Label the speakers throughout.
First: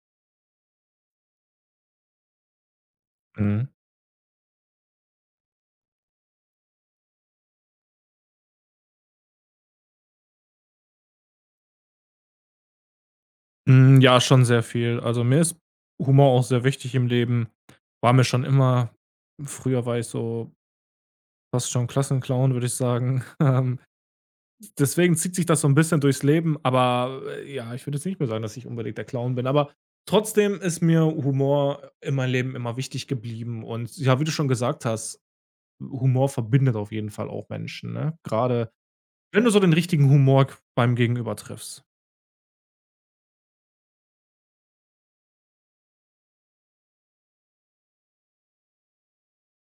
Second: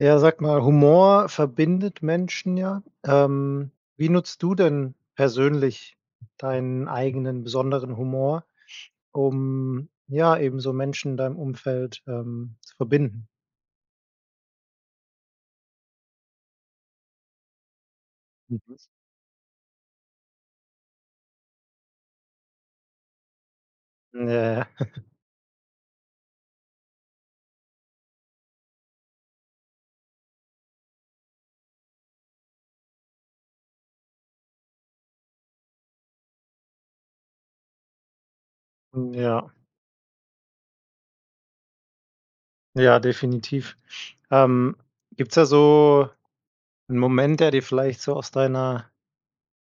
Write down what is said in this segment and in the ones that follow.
Speaker 1: Ja, sag mal, Humor verbindet Menschen ja.
Speaker 2: Mhm.
Speaker 1: Wie nutzt du denn persönlich deinen eigenen besonderen Humor, um, ja, eben so Menschen in deinem Umfeld, zu verbinden?
Speaker 2: Ja, schon sehr viel. Also, mir ist Humor auch sehr wichtig im Leben. War mir schon
Speaker 1: Mhm.
Speaker 2: immer. Früher war ich so fast schon Klassenclown, würde ich sagen.
Speaker 1: Ja,
Speaker 2: Deswegen zieht sich das so ein bisschen durchs Leben, aber, ja, ich würde jetzt nicht mehr sagen, dass ich unbedingt der Clown bin, aber trotzdem ist mir Humor in meinem Leben immer wichtig geblieben und ja, wie du schon gesagt hast, Humor verbindet auf jeden Fall auch Menschen, ne? Gerade wenn
Speaker 1: ja,
Speaker 2: du so den richtigen Humor beim Gegenüber triffst.
Speaker 1: ja, definitiv. Ähm, Gibt's da so einen Moment, der dir vielleicht so aus deiner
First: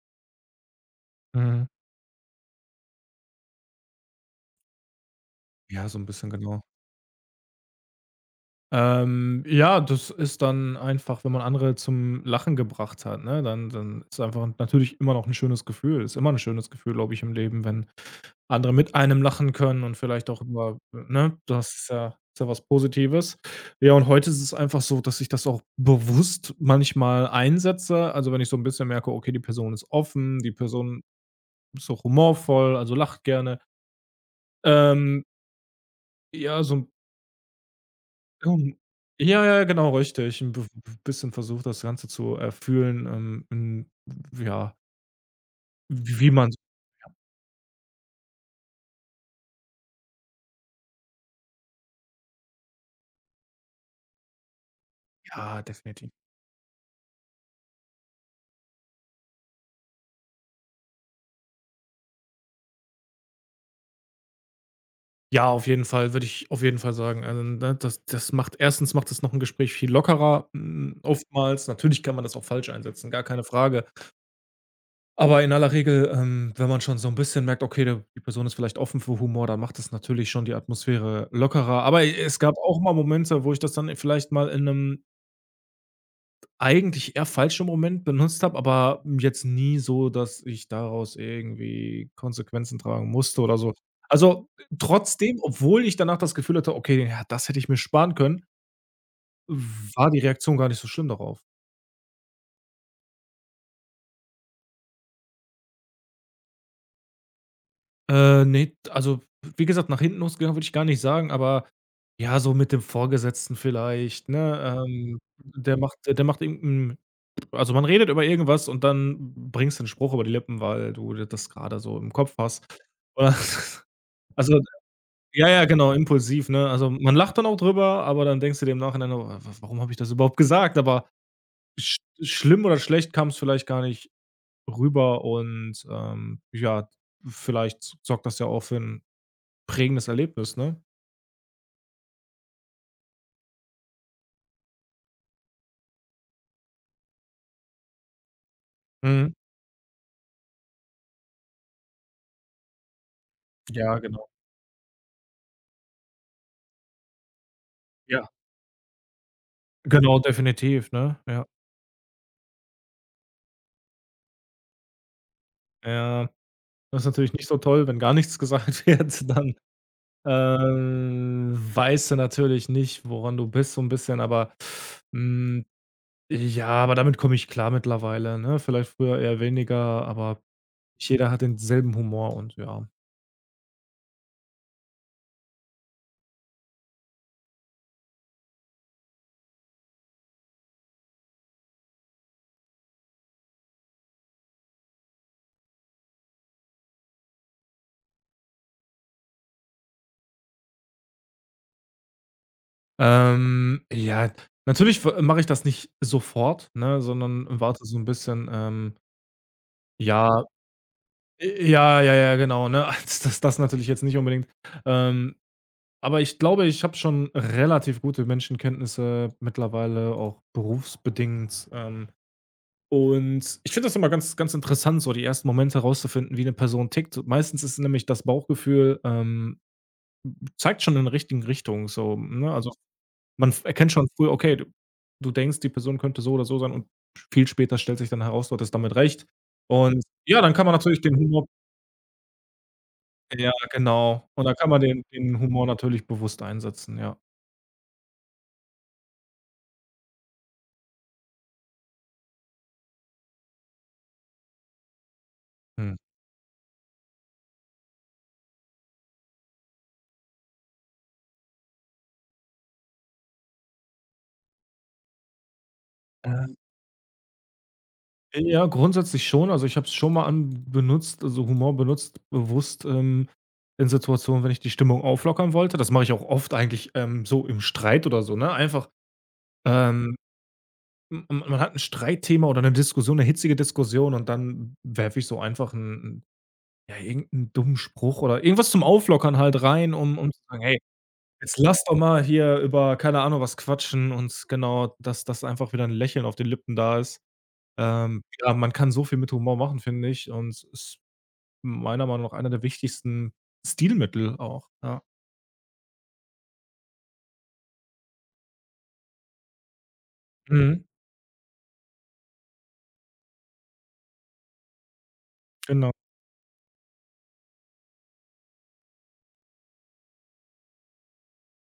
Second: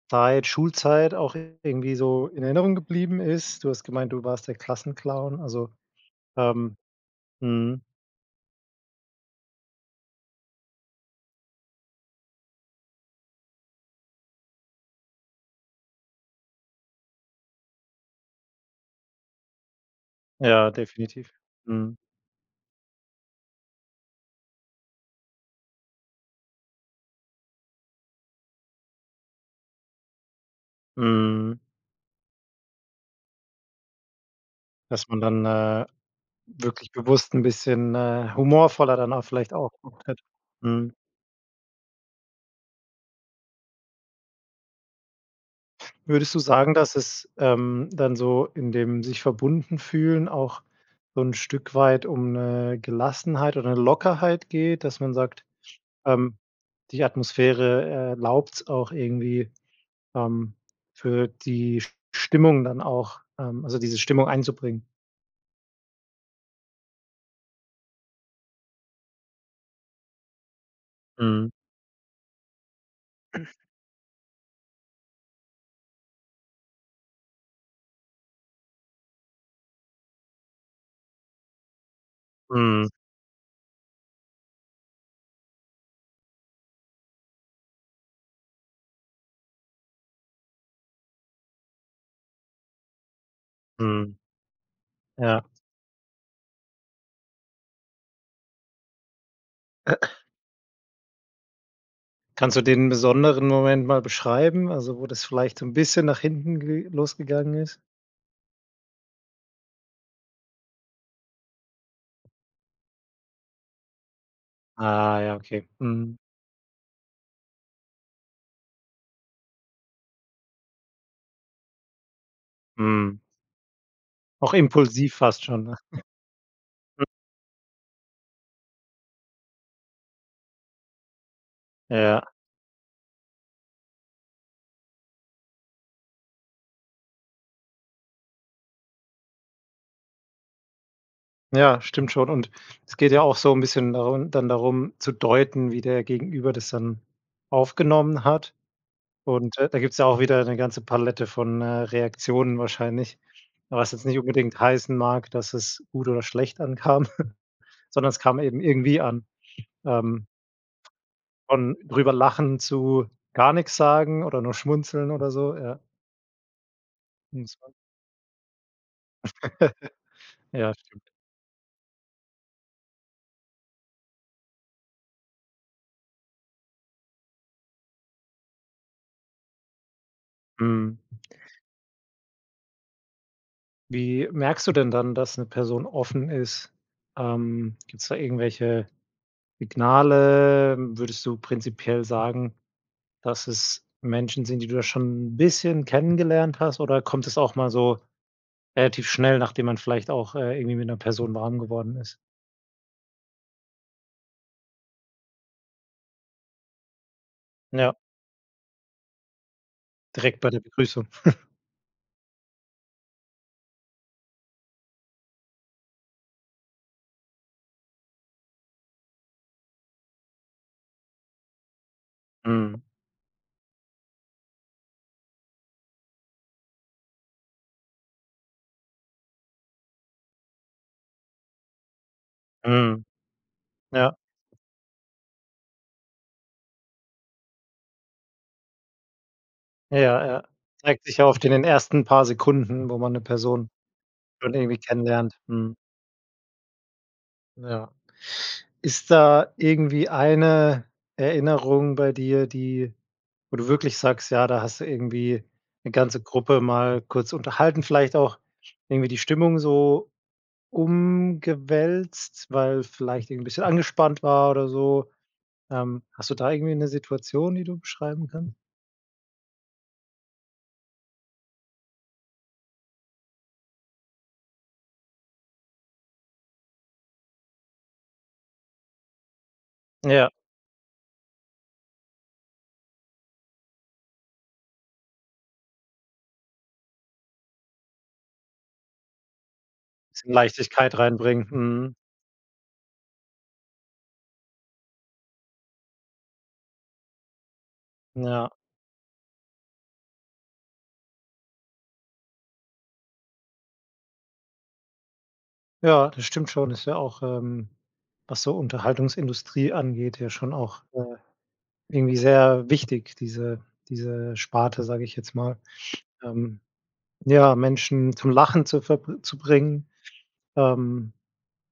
Speaker 1: Zeit, Schulzeit auch
Speaker 2: Mhm.
Speaker 1: irgendwie so in Erinnerung geblieben ist? Du hast gemeint, du warst der Klassenclown, also,
Speaker 2: Ja, so ein bisschen, genau.
Speaker 1: ähm, mhm.
Speaker 2: Ja, das ist dann einfach, wenn man andere zum Lachen gebracht hat, ne, dann ist einfach natürlich immer noch ein schönes Gefühl. Ist immer ein schönes Gefühl, glaube ich, im Leben, wenn andere mit einem lachen können und vielleicht auch
Speaker 1: Ja,
Speaker 2: über,
Speaker 1: definitiv.
Speaker 2: ne, das ist
Speaker 1: Mhm.
Speaker 2: ja ist ja was Positives. Ja, und heute ist es einfach so, dass ich das auch bewusst manchmal einsetze. Also, wenn ich so ein bisschen merke, okay, die Person ist offen, die Person
Speaker 1: Mhm.
Speaker 2: ist auch humorvoll, also lacht gerne.
Speaker 1: Dass man
Speaker 2: Ähm,
Speaker 1: dann,
Speaker 2: ja, so.
Speaker 1: wirklich bewusst ein bisschen,
Speaker 2: Ähm,
Speaker 1: humorvoller dann auch
Speaker 2: ja,
Speaker 1: vielleicht
Speaker 2: ja,
Speaker 1: auch
Speaker 2: genau,
Speaker 1: auftritt.
Speaker 2: richtig. 'N b b
Speaker 1: Mhm.
Speaker 2: bisschen versucht, das Ganze zu erfühlen, ja, w wie
Speaker 1: Würdest du
Speaker 2: man's.
Speaker 1: sagen, dass es, dann so in dem sich verbunden fühlen auch so ein Stück weit um eine Gelassenheit oder eine Lockerheit geht, dass man sagt,
Speaker 2: Ja, definitiv.
Speaker 1: ähm, die Atmosphäre erlaubt es auch irgendwie, ähm, für die Stimmung dann auch also diese Stimmung einzubringen?
Speaker 2: Ja, auf jeden Fall, würde ich auf jeden Fall sagen. Also, ne, das macht, erstens macht es noch 'n Gespräch viel lockerer,
Speaker 1: Mhm.
Speaker 2: oftmals. Natürlich kann man das auch falsch einsetzen, gar keine Frage. Aber in aller Regel, wenn man schon so 'n bisschen merkt, okay, da die Person ist vielleicht offen für Humor, dann macht das natürlich schon die Atmosphäre lockerer. Aber e es gab auch
Speaker 1: Mhm.
Speaker 2: mal Momente, wo ich das dann vielleicht mal in 'nem eigentlich eher falsch im Moment benutzt habe, aber jetzt nie so, dass ich daraus irgendwie Konsequenzen tragen musste oder so.
Speaker 1: Mhm.
Speaker 2: Also, trotzdem,
Speaker 1: Ja.
Speaker 2: obwohl ich danach das Gefühl hatte: „Okay, ja, das hätte ich mir sparen können", war die Reaktion gar nicht so schlimm darauf.
Speaker 1: Kannst du den besonderen Moment mal beschreiben, also wo das vielleicht so 'n bisschen nach hinten ge losgegangen ist?
Speaker 2: Ne, also, wie gesagt, nach hinten losgegangen würde ich gar nicht sagen, aber ja, so mit dem Vorgesetzten vielleicht, ne?
Speaker 1: Ah ja, okay. Mhm.
Speaker 2: Der macht irgend hm, also, man redet über irgendwas und dann bringst du 'n Spruch über die Lippen, weil du das gerade so im Kopf hast.
Speaker 1: Mhm.
Speaker 2: Oder
Speaker 1: Auch
Speaker 2: also,
Speaker 1: impulsiv fast
Speaker 2: ja,
Speaker 1: schon,
Speaker 2: ja,
Speaker 1: ne?
Speaker 2: genau, impulsiv, ne? Also, man lacht dann auch drüber, aber dann denkst du dir im Nachhinein: „Oh, wa warum habe ich das überhaupt gesagt?" Aber sch
Speaker 1: Ja.
Speaker 2: schlimm oder schlecht kam es vielleicht gar nicht rüber und, ja, vielleicht sorgt das ja auch für ein prägendes Erlebnis, ne?
Speaker 1: Ja, stimmt schon und es geht ja auch so 'n bisschen darun dann darum zu deuten, wie der Gegenüber das dann aufgenommen hat
Speaker 2: Mhm.
Speaker 1: und, da gibt's ja auch wieder 'ne ganze Palette von, Reaktionen wahrscheinlich, was
Speaker 2: Ja,
Speaker 1: jetzt nicht
Speaker 2: genau.
Speaker 1: unbedingt heißen mag, dass es gut oder schlecht ankam, sondern es
Speaker 2: Ja,
Speaker 1: kam eben irgendwie an.
Speaker 2: genau,
Speaker 1: Ähm
Speaker 2: definitiv, ne? Ja.
Speaker 1: Von drüber lachen zu gar nix sagen oder nur schmunzeln oder so, ja.
Speaker 2: Ja, das ist natürlich nicht so
Speaker 1: Muss man
Speaker 2: toll, wenn gar nichts gesagt wird, dann,
Speaker 1: ja, stimmt.
Speaker 2: weißt du natürlich nicht, woran du bist so ein bisschen, aber, hm, ja, aber damit komme ich klar mittlerweile, ne? Vielleicht früher eher weniger, aber
Speaker 1: Mhm.
Speaker 2: jeder hat denselben Humor und ja.
Speaker 1: Wie merkst du denn dann, dass 'ne Person offen ist? Gibt's da irgendwelche Signale? Würdest du prinzipiell sagen, dass es Menschen sind, die du da schon 'n bisschen kennengelernt hast, oder kommt es auch mal so relativ schnell, nachdem man vielleicht auch, irgendwie mit 'ner Person warm geworden ist?
Speaker 2: Ja, natürlich w mache ich das nicht sofort, ne, sondern warte
Speaker 1: Ja,
Speaker 2: so ein bisschen,
Speaker 1: direkt
Speaker 2: ja,
Speaker 1: bei der Begrüßung.
Speaker 2: j ja, ja, ja, genau, ne? Das natürlich jetzt nicht unbedingt. Ähm, aber ich glaube, ich habe schon relativ gute Menschenkenntnisse mittlerweile, auch berufsbedingt.
Speaker 1: Mhm.
Speaker 2: Und ich finde das immer ganz ganz interessant, so die ersten Momente herauszufinden, wie eine Person tickt. So, meistens ist nämlich das Bauchgefühl, zeigt schon in der richtigen Richtung so, ne? Also,
Speaker 1: Mhm.
Speaker 2: man f erkennt schon
Speaker 1: Ja.
Speaker 2: früh, okay, du denkst, die Person könnte so oder so sein und viel später stellt sich dann heraus, du hattest damit recht.
Speaker 1: Ja,
Speaker 2: Und
Speaker 1: ja,
Speaker 2: ja,
Speaker 1: ja.
Speaker 2: dann kann man natürlich
Speaker 1: Zeigt
Speaker 2: den
Speaker 1: sich ja oft
Speaker 2: Humor,
Speaker 1: in den ersten paar Sekunden, wo man 'ne
Speaker 2: ja,
Speaker 1: Person
Speaker 2: genau. Und
Speaker 1: schon
Speaker 2: dann kann
Speaker 1: irgendwie
Speaker 2: man den
Speaker 1: kennenlernt.
Speaker 2: den Humor
Speaker 1: Mhm.
Speaker 2: natürlich bewusst einsetzen, ja.
Speaker 1: Ja. Ist da irgendwie eine Erinnerung bei dir, die wo du wirklich sagst: „Ja, da hast du irgendwie 'ne
Speaker 2: Mhm.
Speaker 1: ganze Gruppe mal kurz unterhalten“, vielleicht auch irgendwie die Stimmung so umgewälzt, weil vielleicht irgendwie 'n bisschen angespannt war oder so? Hast du da irgendwie 'ne Situation, die du beschreiben kannst?
Speaker 2: Ja, grundsätzlich schon. Also, ich habe es schon mal an benutzt, also, Humor benutzt, bewusst, in Situationen, wenn ich die Stimmung auflockern wollte. Das mache ich auch oft eigentlich, so im Streit oder so, ne? Einfach, ähm,
Speaker 1: Ja,
Speaker 2: m m man hat ein Streitthema oder eine Diskussion, eine hitzige Diskussion und dann werfe ich so einfach einen, ja, irgendeinen dummen Spruch oder irgendwas zum Auflockern halt rein, um
Speaker 1: bisschen
Speaker 2: zu sagen: „Hey,
Speaker 1: Leichtigkeit reinbringen.
Speaker 2: jetzt lass doch
Speaker 1: Mhm.
Speaker 2: mal hier über, keine Ahnung, was quatschen" und genau, dass einfach wieder ein Lächeln auf den Lippen da ist.
Speaker 1: Ja.
Speaker 2: Ja, man kann so viel mit Humor machen, finde ich, und es ist meiner Meinung nach einer der wichtigsten Stilmittel auch, ja.
Speaker 1: Ja, das stimmt schon. Ist ja auch, was so Unterhaltungsindustrie angeht, ja schon
Speaker 2: Mhm,
Speaker 1: auch, irgendwie sehr wichtig, diese Sparte, sage ich jetzt mal.
Speaker 2: genau.
Speaker 1: Ähm, ja, Menschen zum Lachen zu bringen, ähm,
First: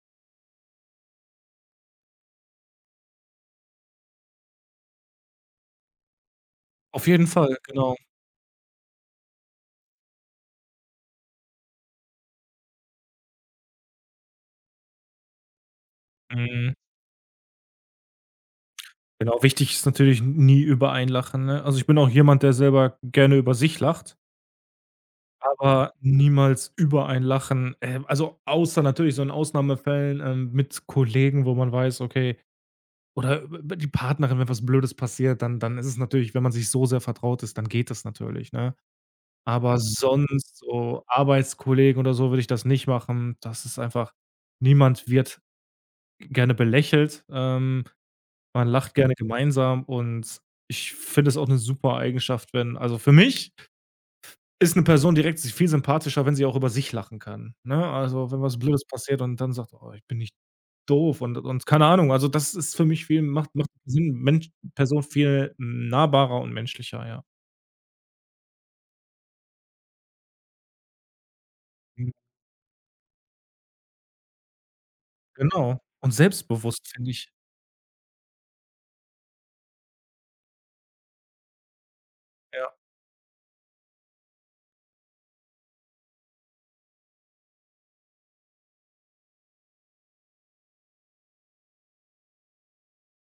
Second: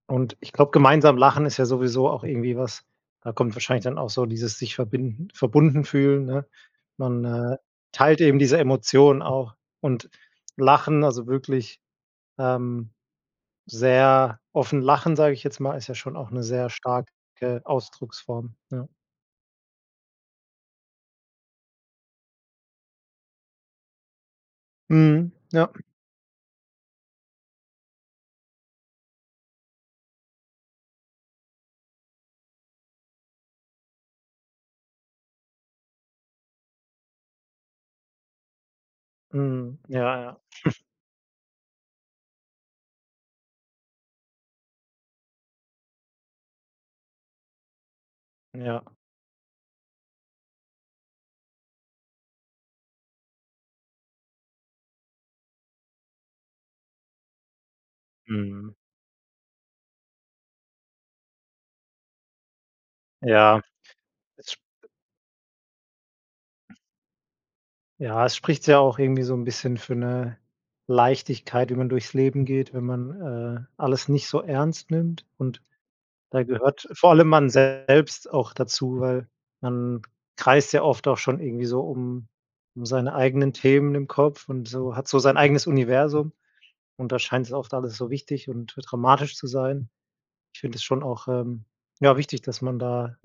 Speaker 1: und ich glaube, gemeinsam lachen ist ja sowieso auch irgendwie was da kommt wahrscheinlich dann auch so dieses sich verbinden verbunden fühlen, ne?
Speaker 2: Auf
Speaker 1: Man,
Speaker 2: jeden Fall, genau.
Speaker 1: teilt eben diese Emotionen auch und Lachen, also wirklich, ähm sehr offen lachen, sage ich jetzt mal, ist ja schon auch 'ne sehr
Speaker 2: Mhm.
Speaker 1: starke Ausdrucksform, ja.
Speaker 2: Genau, wichtig ist natürlich, nie über einen lachen, ne? Also, ich bin auch jemand, der selber gerne über sich lacht,
Speaker 1: Mhm, ja.
Speaker 2: aber niemals über einen lachen. Also, außer natürlich so in Ausnahmefällen, mit Kollegen, wo man weiß, okay, oder über die Partnerin, wenn was Blödes passiert, dann ist es natürlich, wenn man sich so sehr vertraut ist, dann geht das natürlich, ne? Aber
Speaker 1: Mhm, ja, ja,
Speaker 2: sonst so Arbeitskollegen oder so würde ich das nicht machen. Das ist einfach. Niemand wird gerne belächelt. Man
Speaker 1: ja.
Speaker 2: lacht gerne gemeinsam und ich finde es auch 'ne super Eigenschaft, wenn, also, für mich ist 'ne Person direkt sich viel sympathischer, wenn sie auch über sich lachen kann, ne? Also, wenn was
Speaker 1: Mhm.
Speaker 2: Blödes passiert und dann sagt: „Oh, ich bin nicht doof" und keine Ahnung. Also, das ist für mich viel, macht
Speaker 1: Ja,
Speaker 2: macht Sinn, Mensch,
Speaker 1: es sp
Speaker 2: Person viel nahbarer und menschlicher, ja.
Speaker 1: ja, es spricht ja auch irgendwie so 'n bisschen für 'ne Leichtigkeit, wie man
Speaker 2: Mhm,
Speaker 1: durchs Leben geht, wenn man, alles nicht so ernst nimmt und
Speaker 2: genau. Und
Speaker 1: da
Speaker 2: selbstbewusst,
Speaker 1: gehört
Speaker 2: finde
Speaker 1: vor allem
Speaker 2: ich.
Speaker 1: man selbst auch dazu, weil man kreist ja oft auch schon irgendwie so um
Speaker 2: Ja.
Speaker 1: seine eigenen Themen im Kopf und so hat so sein eigenes Universum. Und da scheint es oft alles so wichtig und dramatisch zu sein. Ich finde es schon auch, ja, wichtig, dass man da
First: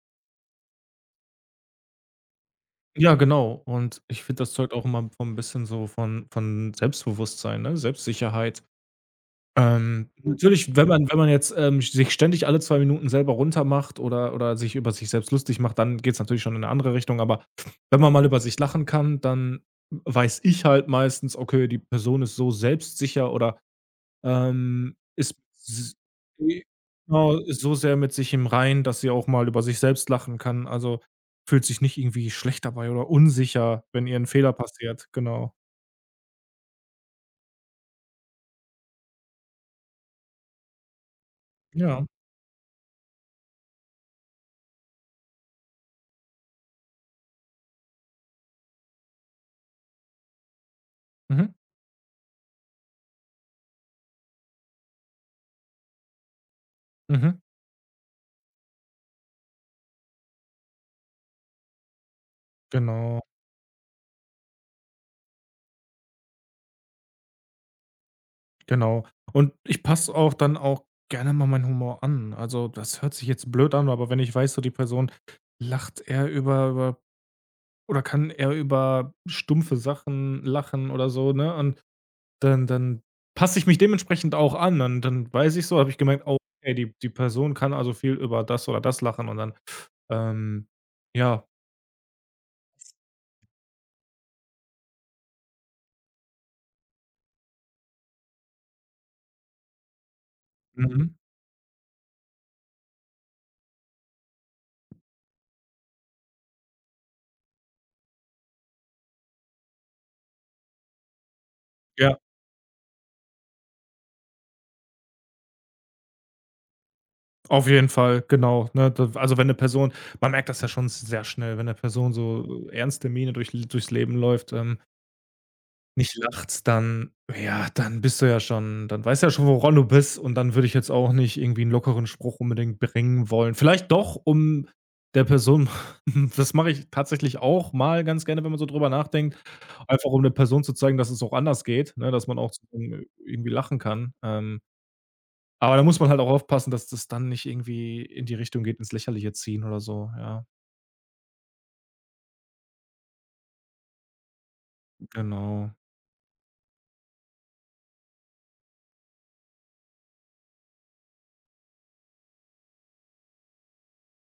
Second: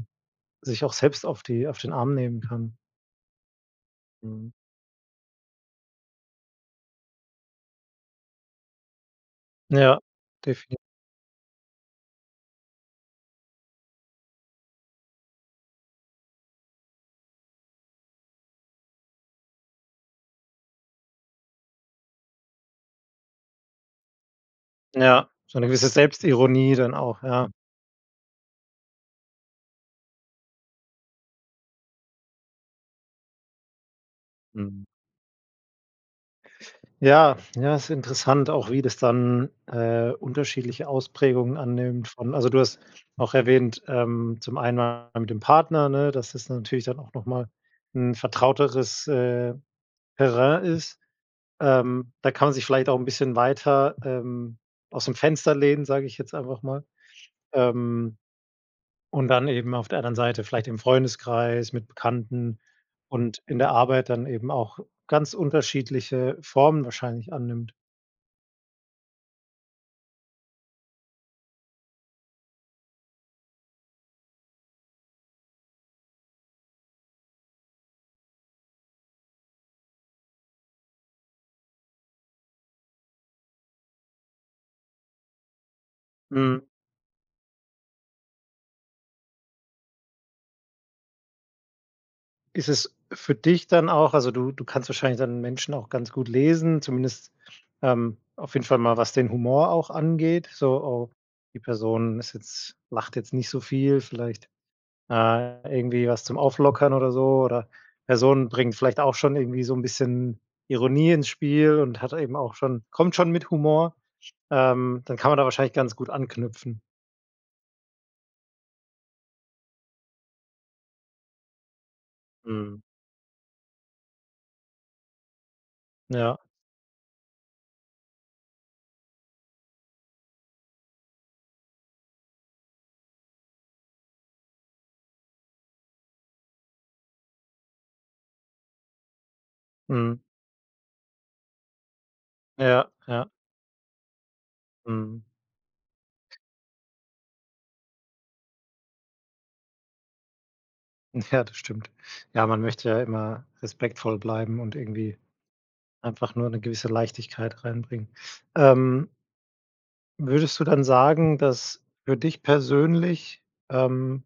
Speaker 1: sich auch selbst auf den Arm nehmen kann.
Speaker 2: Ja, genau. Und ich finde, das
Speaker 1: Mhm.
Speaker 2: zeugt auch immer von ein bisschen so, von Selbstbewusstsein, ne, Selbstsicherheit.
Speaker 1: Ja,
Speaker 2: Mhm. Natürlich,
Speaker 1: defini
Speaker 2: wenn man jetzt, sich ständig alle 2 Minuten selber runtermacht oder sich über sich selbst lustig macht, dann geht's natürlich schon in eine andere Richtung. Aber wenn man mal über sich lachen kann, dann weiß ich halt meistens: „Okay, die Person ist so selbstsicher oder,
Speaker 1: ja,
Speaker 2: ist
Speaker 1: so 'ne gewisse
Speaker 2: s e
Speaker 1: Selbstironie dann auch,
Speaker 2: genau,
Speaker 1: ja.
Speaker 2: ist so sehr mit sich im Reinen, dass sie auch mal über sich selbst lachen kann. Also, fühlt sich nicht irgendwie schlecht dabei oder unsicher, wenn ihr 'n Fehler
Speaker 1: Mhm.
Speaker 2: passiert. Genau.
Speaker 1: Ja, ja, ist interessant auch, wie das dann, unterschiedliche Ausprägungen
Speaker 2: Ja.
Speaker 1: annimmt von also, du hast auch erwähnt, zum einen mal mit dem Partner, ne, dass das natürlich dann auch noch mal 'n vertrauteres, Terrain ist.
Speaker 2: Mhm.
Speaker 1: Da kann man sich vielleicht auch 'n bisschen weiter, ausm Fenster lehnen, sage ich jetzt einfach mal.
Speaker 2: Mhm.
Speaker 1: Ähm, und dann eben auf der anderen Seite vielleicht im Freundeskreis, mit Bekannten
Speaker 2: Genau,
Speaker 1: und in der Arbeit dann eben auch ganz unterschiedliche Formen wahrscheinlich annimmt.
Speaker 2: genau. Und ich passe auch dann auch gerne mal meinen Humor an. Also, das hört sich jetzt blöd an, aber wenn ich weiß, so die Person lacht eher über oder kann eher über stumpfe Sachen lachen oder so, ne? Und dann passe ich mich dementsprechend auch an. Dann weiß ich so, habe ich gemerkt: „Oh,
Speaker 1: Hm,
Speaker 2: okay, die Person kann also viel über das oder das lachen" und dann, ähm ja,
Speaker 1: ist es für dich dann auch also, du kannst wahrscheinlich dann Menschen auch ganz gut lesen, zumindest, auf jeden Fall mal, was den Humor auch angeht, so:
Speaker 2: mhm.
Speaker 1: „Oh, die Person ist jetzt lacht jetzt nicht so viel, vielleicht.“ irgendwie was zum Auflockern oder so oder Person bringt vielleicht auch schon irgendwie so ein bisschen Ironie ins Spiel und hat
Speaker 2: Ja,
Speaker 1: eben auch schon kommt schon mit Humor. Dann kann man da wahrscheinlich ganz gut anknüpfen.
Speaker 2: auf jeden Fall, genau, ne? D also, wenn eine Person, man merkt das ja schon sehr schnell, wenn eine Person so
Speaker 1: Mhm.
Speaker 2: ernste Miene durchs Leben läuft, nicht
Speaker 1: Ja,
Speaker 2: lachst, dann, ja, dann bist du ja schon, dann weißt du ja schon, woran du bist und dann würde ich jetzt auch nicht irgendwie einen lockeren Spruch unbedingt bringen wollen. Vielleicht doch, um der Person das mache ich tatsächlich auch mal ganz gerne, wenn man so drüber nachdenkt, einfach
Speaker 1: mhm.
Speaker 2: um der Person zu zeigen, dass es auch anders geht, ne, dass man auch
Speaker 1: Ja,
Speaker 2: zusammen
Speaker 1: ja,
Speaker 2: irgendwie lachen kann.
Speaker 1: mhm.
Speaker 2: Aber da muss man halt auch aufpassen, dass das dann nicht irgendwie in die Richtung geht, ins Lächerliche ziehen oder so, ja,
Speaker 1: Ja, das stimmt. Ja, man möchte ja immer respektvoll bleiben und irgendwie
Speaker 2: genau.
Speaker 1: einfach nur eine gewisse Leichtigkeit reinbringen. Ähm, würdest du dann sagen, dass für dich persönlich, ähm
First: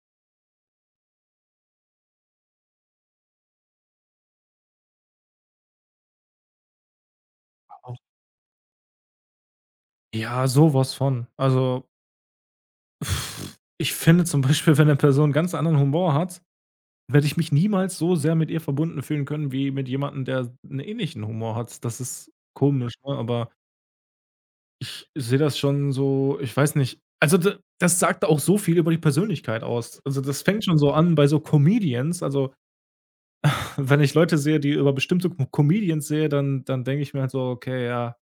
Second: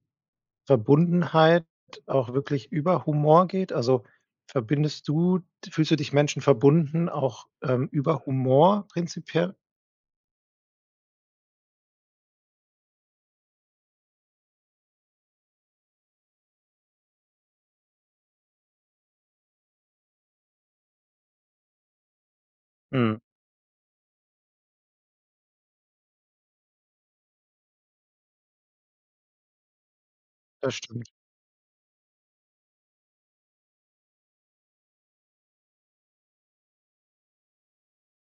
Speaker 1: Verbundenheit auch wirklich über Humor geht? Also, verbindest du fühlst du dich Menschen verbunden auch,
Speaker 2: Auch-
Speaker 1: über Humor prinzipiell?
Speaker 2: Ja, sowas von. Also, ich finde zum Beispiel, wenn eine Person ganz anderen Humor hat, werde ich mich niemals so sehr mit ihr verbunden fühlen können wie mit jemandem, der 'n ähnlichen Humor hat. Das ist komisch, ne,
Speaker 1: Mhm,
Speaker 2: aber ich sehe das schon so, ich weiß nicht. Also, d das sagt auch so viel über die Persönlichkeit aus. Also, das fängt
Speaker 1: das
Speaker 2: schon so
Speaker 1: stimmt.
Speaker 2: an bei so Comedians. Also, wenn ich Leute sehe, die über bestimmte Comedians sehe, dann denke ich mir halt so: „Okay, ja,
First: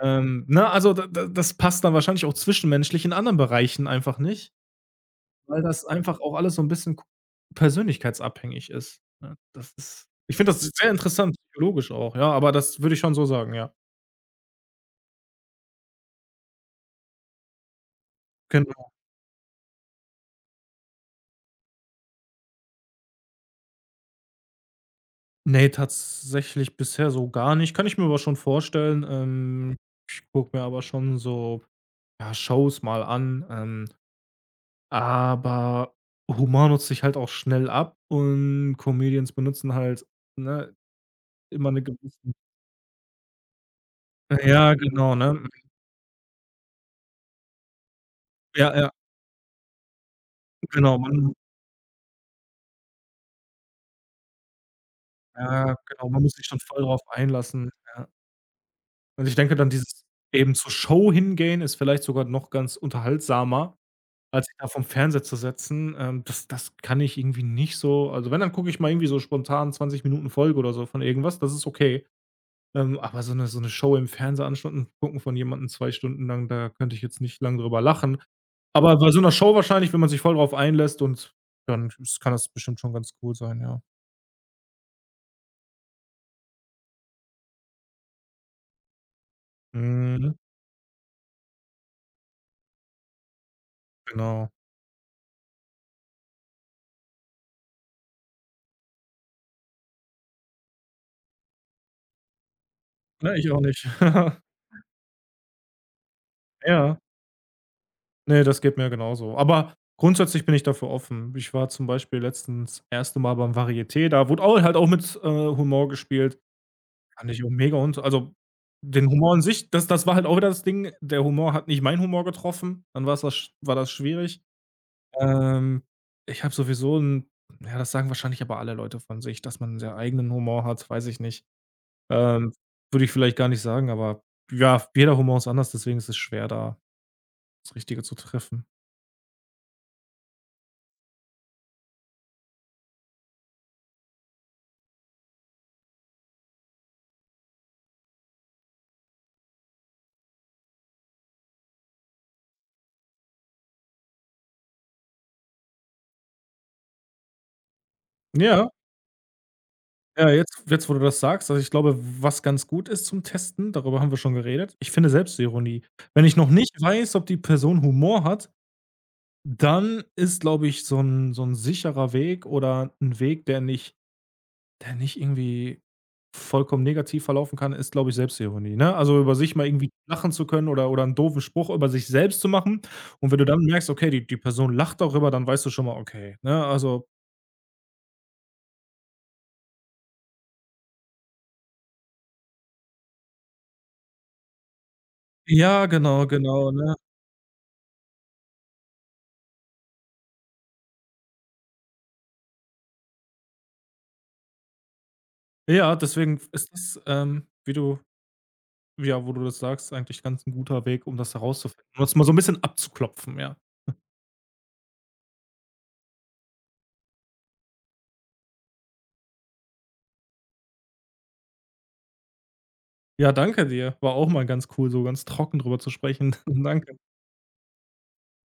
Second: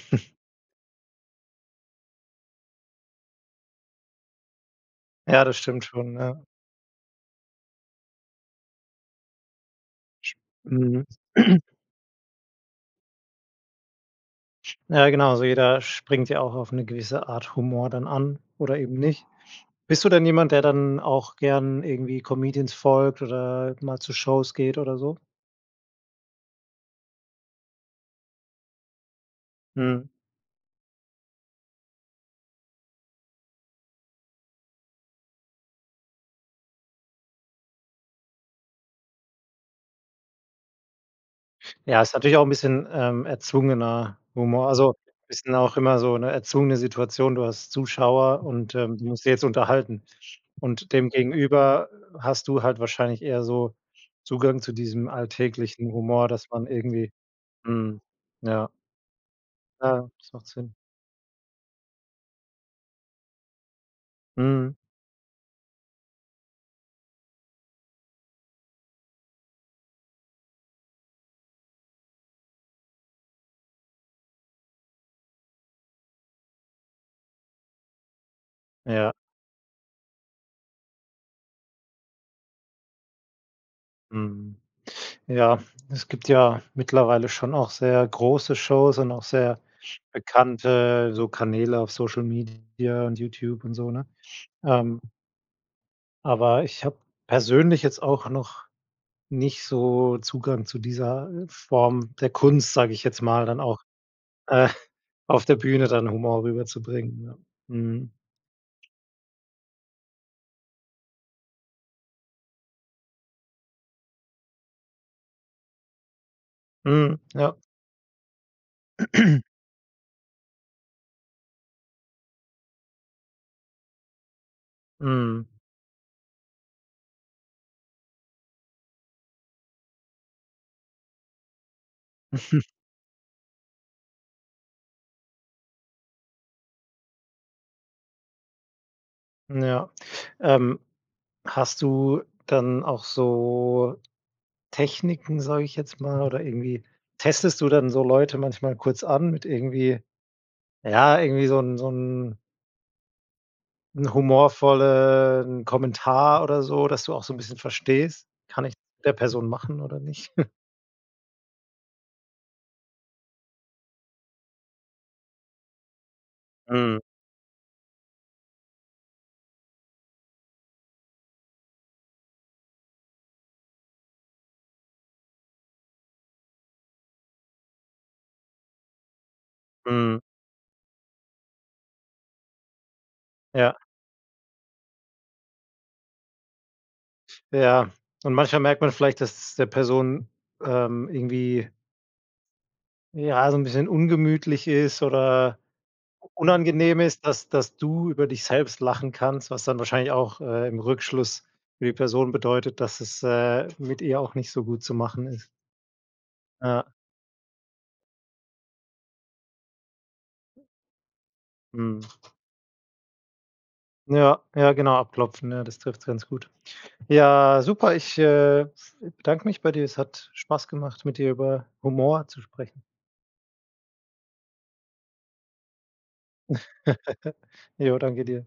Speaker 2: ne, also, da das passt dann wahrscheinlich auch zwischenmenschlich in anderen Bereichen einfach nicht.
Speaker 1: Ja, das
Speaker 2: Weil das
Speaker 1: stimmt schon,
Speaker 2: einfach auch
Speaker 1: ja.
Speaker 2: alles so 'n bisschen persönlichkeitsabhängig ist, ne? Das ist, ich finde das sehr
Speaker 1: Mhm.
Speaker 2: interessant, psychologisch auch, ja, aber das würde ich schon so sagen, ja.
Speaker 1: Ja, genau, also jeder springt ja auch auf 'ne gewisse Art Humor dann an oder
Speaker 2: Genau.
Speaker 1: eben nicht. Bist du denn jemand, der dann auch gern irgendwie Comedians folgt oder mal zu Shows geht oder so?
Speaker 2: Ne, tatsächlich bisher so gar nicht. Kann ich mir aber schon vorstellen.
Speaker 1: Mhm.
Speaker 2: Ich gucke mir aber schon so, ja, Shows mal an, aber Humor nutzt sich halt auch schnell ab und Comedians benutzen halt, ne, immer 'ne
Speaker 1: Ja, ist
Speaker 2: gewisse.
Speaker 1: natürlich auch 'n bisschen, erzwungener Humor.
Speaker 2: Ja,
Speaker 1: Also,
Speaker 2: genau, ne?
Speaker 1: bisschen auch immer so 'ne erzwungene Situation. Du hast Zuschauer
Speaker 2: Ja,
Speaker 1: und,
Speaker 2: ja,
Speaker 1: du musst die jetzt unterhalten. Und
Speaker 2: genau.
Speaker 1: dem
Speaker 2: Man
Speaker 1: gegenüber hast du halt wahrscheinlich eher so Zugang zu diesem
Speaker 2: Ja,
Speaker 1: alltäglichen
Speaker 2: genau, man
Speaker 1: Humor,
Speaker 2: muss sich
Speaker 1: dass
Speaker 2: schon
Speaker 1: man
Speaker 2: voll drauf
Speaker 1: irgendwie
Speaker 2: einlassen,
Speaker 1: mhm,
Speaker 2: ja.
Speaker 1: ja,
Speaker 2: Und ich denke dann, dieses
Speaker 1: ja, das macht
Speaker 2: eben zur
Speaker 1: Sinn.
Speaker 2: Show hingehen ist vielleicht sogar noch ganz unterhaltsamer, als sich da
Speaker 1: Mhm,
Speaker 2: vorm Fernseher zu setzen. Das kann ich irgendwie nicht so, also, wenn, dann gucke ich mal irgendwie so spontan 20 Minuten Folge oder so von irgendwas, das ist okay. Aber so 'ne Show im Fernseher anschauen, gucken von jemandem 2 Stunden lang, da könnte ich jetzt nicht lang drüber lachen. Aber bei
Speaker 1: ja,
Speaker 2: so 'ner Show wahrscheinlich, wenn man sich voll drauf einlässt und dann ist, kann das bestimmt schon ganz cool sein, ja.
Speaker 1: mhm. Ja, es gibt ja mittlerweile schon auch sehr große Shows und auch sehr
Speaker 2: Mhm,
Speaker 1: bekannte so Kanäle auf Social Media und YouTube und so, ne?
Speaker 2: genau.
Speaker 1: Ähm Aber ich habe persönlich jetzt auch noch nicht so Zugang zu dieser, Form der Kunst, sage ich jetzt
Speaker 2: Ne,
Speaker 1: mal,
Speaker 2: ich auch
Speaker 1: dann auch,
Speaker 2: nicht.
Speaker 1: äh, auf der Bühne dann Humor
Speaker 2: Ja,
Speaker 1: rüberzubringen, ja. Mhm.
Speaker 2: ne, das geht mir genauso. Aber grundsätzlich bin ich dafür offen. Ich war zum Beispiel letztens das erste Mal beim Varieté, da wurde au halt auch mit, Humor gespielt.
Speaker 1: Mhm,
Speaker 2: Fand ich auch
Speaker 1: ja.
Speaker 2: mega und, also, den Humor an sich, das war halt auch wieder das Ding, der Humor hat nicht meinen Humor getroffen, dann war's das sch war das schwierig.
Speaker 1: Mhm.
Speaker 2: Ähm, Ich habe sowieso 'n, ja, das sagen wahrscheinlich aber alle Leute von sich, dass man 'n sehr eigenen Humor hat, weiß ich nicht. Ähm, Würde ich vielleicht gar nicht sagen, aber ja, jeder Humor ist anders, deswegen ist es schwer, da das Richtige zu treffen.
Speaker 1: Ja. Ähm, hast du dann auch so Techniken, sage ich jetzt mal, oder irgendwie testest du dann so Leute manchmal kurz an mit irgendwie ja, irgendwie so ein 'n humorvollen Kommentar oder so, dass du auch so 'n bisschen verstehst: „Kann
Speaker 2: Ja.
Speaker 1: ich der Person machen oder
Speaker 2: Ja,
Speaker 1: nicht?“
Speaker 2: jetzt, wo du das sagst, also, ich glaube, was ganz gut ist zum Testen, darüber haben wir schon geredet, ich finde Selbstironie. Wenn ich noch nicht
Speaker 1: Mhm,
Speaker 2: weiß, ob die Person Humor hat, dann ist, glaube ich, so ein sicherer Weg oder ein Weg, der nicht irgendwie vollkommen negativ verlaufen kann, ist, glaube ich, Selbstironie, ne? Also, über sich mal irgendwie
Speaker 1: mhm.
Speaker 2: lachen zu können oder einen doofen Spruch über sich selbst zu machen. Und wenn du dann
Speaker 1: Ja,
Speaker 2: merkst, okay, die Person lacht darüber, dann weißt du schon mal, okay, ne? Also,
Speaker 1: ja. Und manchmal merkt man vielleicht, dass es der Person, irgendwie, ja, so 'n bisschen ungemütlich ist oder
Speaker 2: ja, genau, genau, ne?
Speaker 1: unangenehm ist, dass du über dich selbst lachen kannst, was dann wahrscheinlich auch, im Rückschluss für die Person bedeutet, dass es, mit ihr auch nicht so gut zu machen ist.
Speaker 2: Ja, deswegen ist
Speaker 1: Ja,
Speaker 2: das, wie du ja, wo du das sagst, eigentlich ganz ein guter Weg, um das herauszufinden, um
Speaker 1: Mhm.
Speaker 2: das mal so ein bisschen abzuklopfen, ja.
Speaker 1: ja, ja, genau, abklopfen, ja, das trifft's ganz gut. Ja, super. Ich, bedanke mich bei dir. Es hat Spaß gemacht, mit dir über Humor zu sprechen.
Speaker 2: Ja, danke dir. War auch mal ganz cool, so ganz trocken drüber zu sprechen. Danke.
Speaker 1: Jo, danke dir.